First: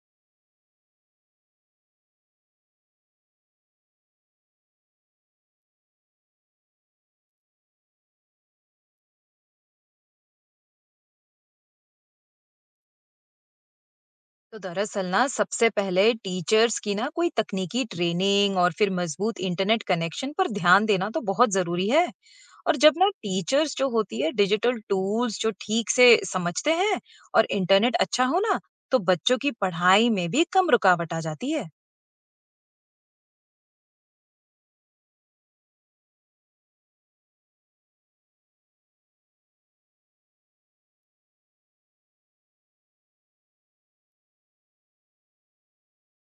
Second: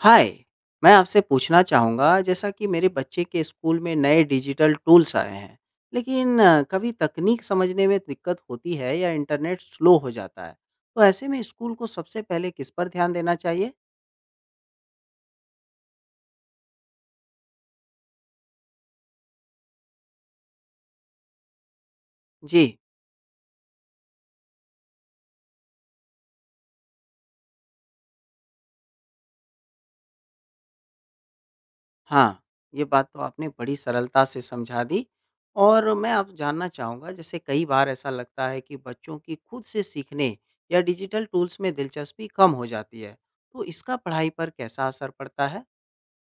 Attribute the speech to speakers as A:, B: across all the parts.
A: हाय, मैं आपसे पूछना चाहूँगा जैसा कि मेरे बच्चे के स्कूल में नए डिजिटल टूल्स आए हैं, लेकिन कभी तकनीक समझने में दिक्कत होती है या इंटरनेट स्लो हो जाता है, तो ऐसे में स्कूल को सबसे पहले किस पर ध्यान देना चाहिए?
B: तो दरअसल ना सबसे पहले टीचर्स की ना कोई तकनीकी ट्रेनिंग और फिर मजबूत इंटरनेट कनेक्शन पर ध्यान देना तो बहुत जरूरी है। और
A: जी।
B: जब ना टीचर्स जो होती है डिजिटल टूल्स जो ठीक से समझते हैं और इंटरनेट अच्छा हो ना, तो बच्चों की पढ़ाई में भी कम रुकावट आ जाती है।
A: हाँ, ये बात तो आपने बड़ी सरलता से समझा दी। और मैं आप जानना चाहूँगा जैसे कई बार ऐसा लगता है कि बच्चों की खुद से सीखने या डिजिटल टूल्स में दिलचस्पी कम हो जाती है, तो इसका पढ़ाई पर कैसा असर पड़ता है?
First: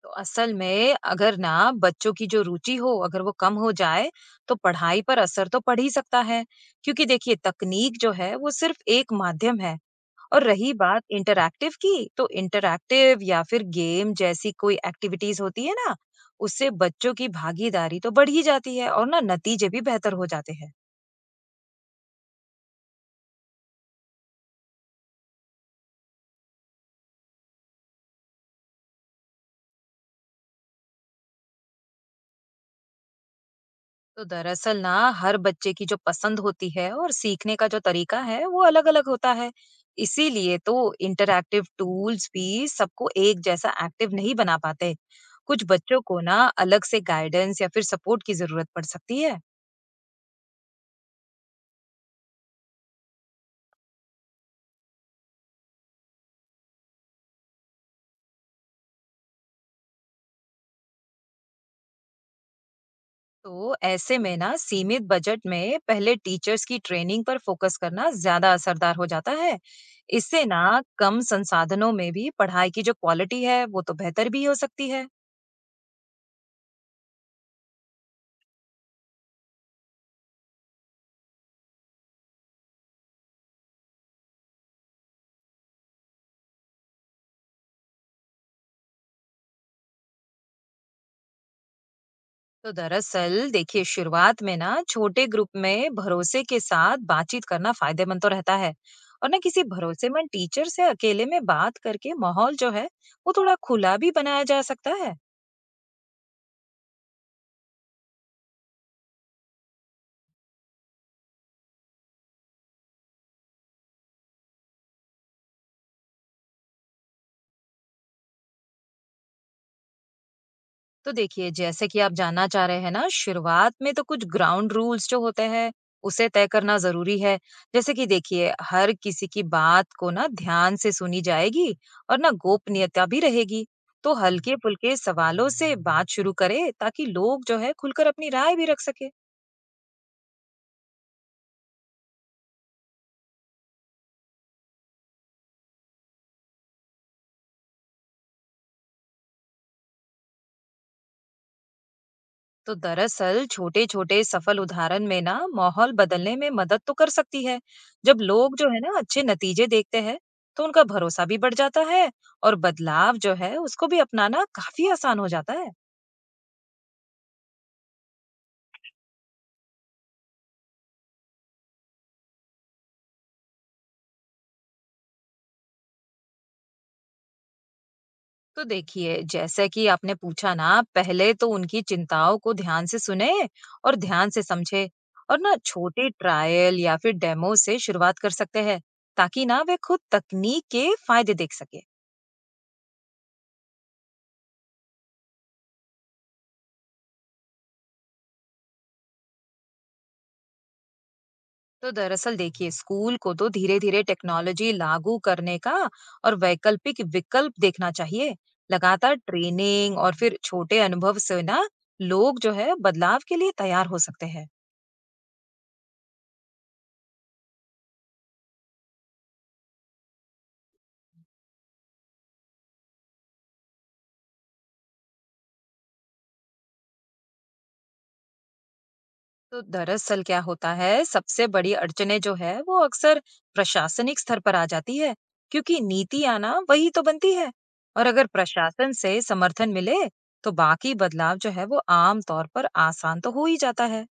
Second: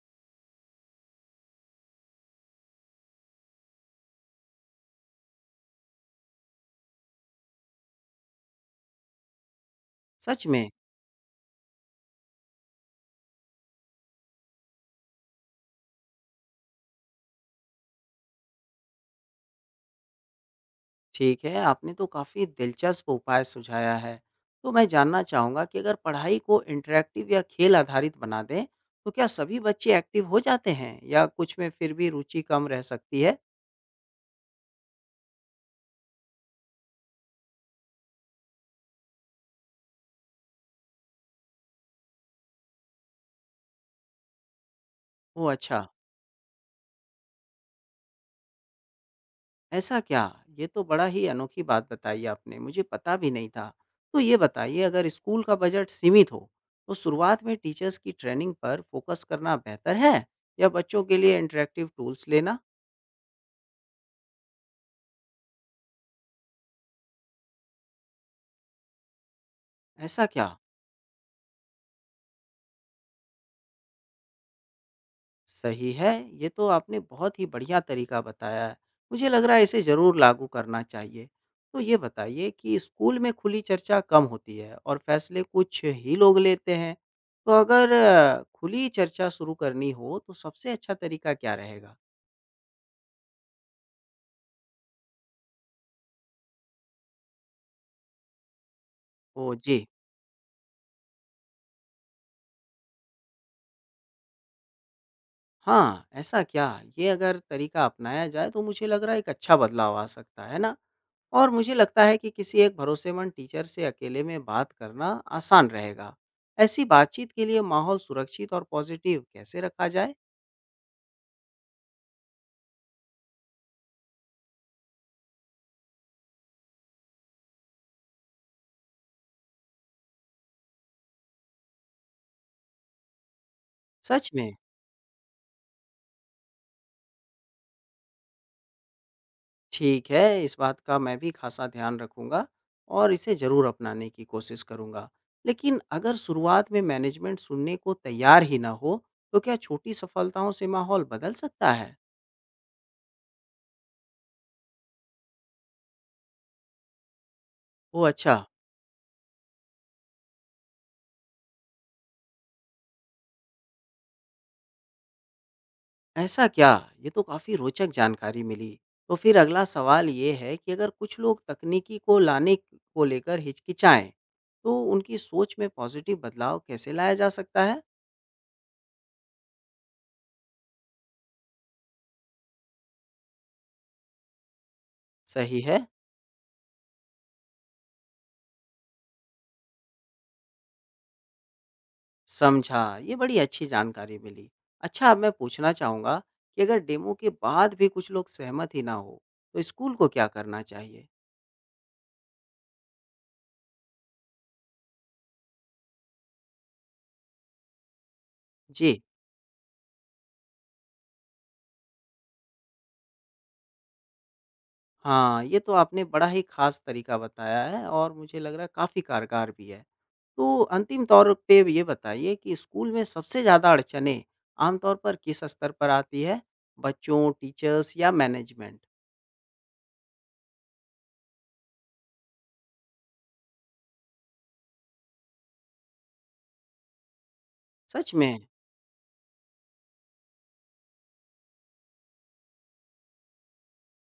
B: तो असल में अगर ना बच्चों की जो रुचि हो अगर वो कम हो जाए, तो पढ़ाई पर असर तो पड़ ही सकता है, क्योंकि देखिए तकनीक जो है वो सिर्फ एक माध्यम है। और
A: सच में?
B: रही बात इंटरैक्टिव की, तो इंटरैक्टिव या फिर गेम जैसी कोई एक्टिविटीज़ होती है ना, उससे बच्चों की भागीदारी तो बढ़ ही जाती है और ना नतीजे भी बेहतर हो जाते हैं।
A: ठीक है, आपने तो काफ़ी दिलचस्प उपाय सुझाया है। तो मैं जानना चाहूँगा कि अगर पढ़ाई को इंटरैक्टिव या खेल आधारित बना दें, तो क्या सभी बच्चे एक्टिव हो जाते हैं या कुछ में फिर भी रुचि कम रह सकती है?
B: तो दरअसल ना हर बच्चे की जो पसंद होती है और सीखने का जो तरीका है वो अलग-अलग होता है। इसीलिए तो इंटरैक्टिव टूल्स भी सबको एक जैसा एक्टिव नहीं बना पाते।
A: ओह
B: कुछ
A: अच्छा।
B: बच्चों को ना अलग से गाइडेंस या फिर सपोर्ट की ज़रूरत पड़ सकती है।
A: ऐसा क्या? ये तो बड़ा ही अनोखी बात बताई आपने, मुझे पता भी नहीं था। तो ये बताइए अगर स्कूल का बजट सीमित हो, तो शुरुआत में टीचर्स की ट्रेनिंग पर फोकस करना बेहतर है या बच्चों के लिए इंटरैक्टिव टूल्स लेना?
B: तो ऐसे में ना सीमित बजट में पहले टीचर्स की ट्रेनिंग पर फोकस करना ज्यादा असरदार हो जाता है।
A: ऐसा
B: इससे
A: क्या?
B: ना कम संसाधनों में भी पढ़ाई की जो क्वालिटी है वो तो बेहतर भी हो सकती है।
A: सही है। ये तो आपने बहुत ही बढ़िया तरीका बताया है। मुझे लग रहा है इसे ज़रूर लागू करना चाहिए। तो ये बताइए कि स्कूल में खुली चर्चा कम होती है और फैसले कुछ ही लोग लेते हैं। तो अगर खुली चर्चा शुरू करनी हो तो सबसे अच्छा तरीका क्या रहेगा?
B: तो दरअसल देखिए शुरुआत में ना छोटे ग्रुप में भरोसे के साथ बातचीत करना फायदेमंद तो रहता है, और ना
A: ओह
B: किसी
A: जी।
B: भरोसेमंद टीचर से अकेले में बात करके माहौल जो है वो थोड़ा खुला भी बनाया जा सकता है।
A: हाँ, ऐसा क्या? ये अगर तरीका अपनाया जाए तो मुझे लग रहा है एक अच्छा बदलाव आ सकता है ना? और मुझे लगता है कि किसी एक भरोसेमंद टीचर से अकेले में बात करना आसान रहेगा। ऐसी बातचीत के लिए माहौल सुरक्षित और पॉजिटिव कैसे रखा जाए?
B: तो देखिए जैसे कि आप जानना चाह रहे हैं ना, शुरुआत में तो कुछ ग्राउंड रूल्स जो होते हैं उसे तय करना जरूरी है। जैसे कि देखिए हर किसी की बात को ना ध्यान से सुनी जाएगी और ना गोपनीयता भी रहेगी। तो
A: सच में?
B: हल्के फुल्के सवालों से बात शुरू करें ताकि लोग जो है खुलकर अपनी राय भी रख सके।
A: ठीक है, इस बात का मैं भी खासा ध्यान रखूंगा और इसे ज़रूर अपनाने की कोशिश करूंगा। लेकिन अगर शुरुआत में मैनेजमेंट सुनने को तैयार ही ना हो, तो क्या छोटी सफलताओं से माहौल बदल सकता है?
B: तो दरअसल छोटे छोटे सफल उदाहरण में ना माहौल बदलने में मदद तो कर सकती है।
A: ओह
B: जब
A: अच्छा।
B: लोग जो है ना अच्छे नतीजे देखते हैं, तो उनका भरोसा भी बढ़ जाता है और बदलाव जो है उसको भी अपनाना काफी आसान हो जाता है।
A: ऐसा क्या? ये तो काफ़ी रोचक जानकारी मिली। तो फिर अगला सवाल ये है कि अगर कुछ लोग तकनीकी को लाने को लेकर हिचकिचाएँ, तो उनकी सोच में पॉजिटिव बदलाव कैसे लाया जा सकता है?
B: तो देखिए जैसे कि आपने पूछा ना, पहले तो उनकी चिंताओं को ध्यान से सुने और ध्यान से समझे, और ना
A: सही है।
B: छोटे ट्रायल या फिर डेमो से शुरुआत कर सकते हैं ताकि ना वे खुद तकनीक के फायदे देख सके।
A: समझा। ये बड़ी अच्छी जानकारी मिली। अच्छा, अब मैं पूछना चाहूँगा कि अगर डेमो के बाद भी कुछ लोग सहमत ही ना हो, तो स्कूल को क्या करना चाहिए?
B: तो दरअसल देखिए स्कूल को तो धीरे धीरे टेक्नोलॉजी लागू करने का और वैकल्पिक विकल्प देखना चाहिए।
A: जी।
B: लगातार ट्रेनिंग और फिर छोटे अनुभव से ना लोग जो है बदलाव के लिए तैयार हो सकते हैं।
A: हाँ, ये तो आपने बड़ा ही ख़ास तरीका बताया है और मुझे लग रहा है काफ़ी कारगर भी है। तो अंतिम तौर पे ये बताइए कि स्कूल में सबसे ज़्यादा अड़चनें आमतौर पर किस स्तर पर आती है? बच्चों, टीचर्स या मैनेजमेंट?
B: तो दरअसल क्या होता है सबसे बड़ी अड़चने जो है वो अक्सर प्रशासनिक स्तर पर आ जाती है, क्योंकि नीति आना वही तो बनती है। और
A: सच
B: अगर
A: में?
B: प्रशासन से समर्थन मिले, तो बाकी बदलाव जो है वो आम तौर पर आसान तो हो ही जाता है।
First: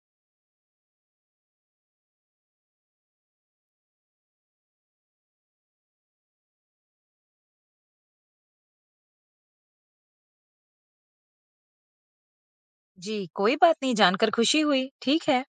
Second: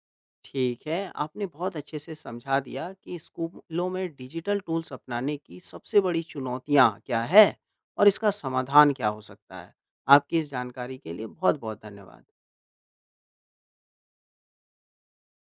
A: ठीक है, आपने बहुत अच्छे से समझा दिया कि स्कूलों में डिजिटल टूल्स अपनाने की सबसे बड़ी चुनौतियाँ क्या है और इसका समाधान क्या हो सकता है। आपकी इस जानकारी के लिए बहुत-बहुत धन्यवाद।
B: जी, कोई बात नहीं, जानकर खुशी हुई। ठीक है।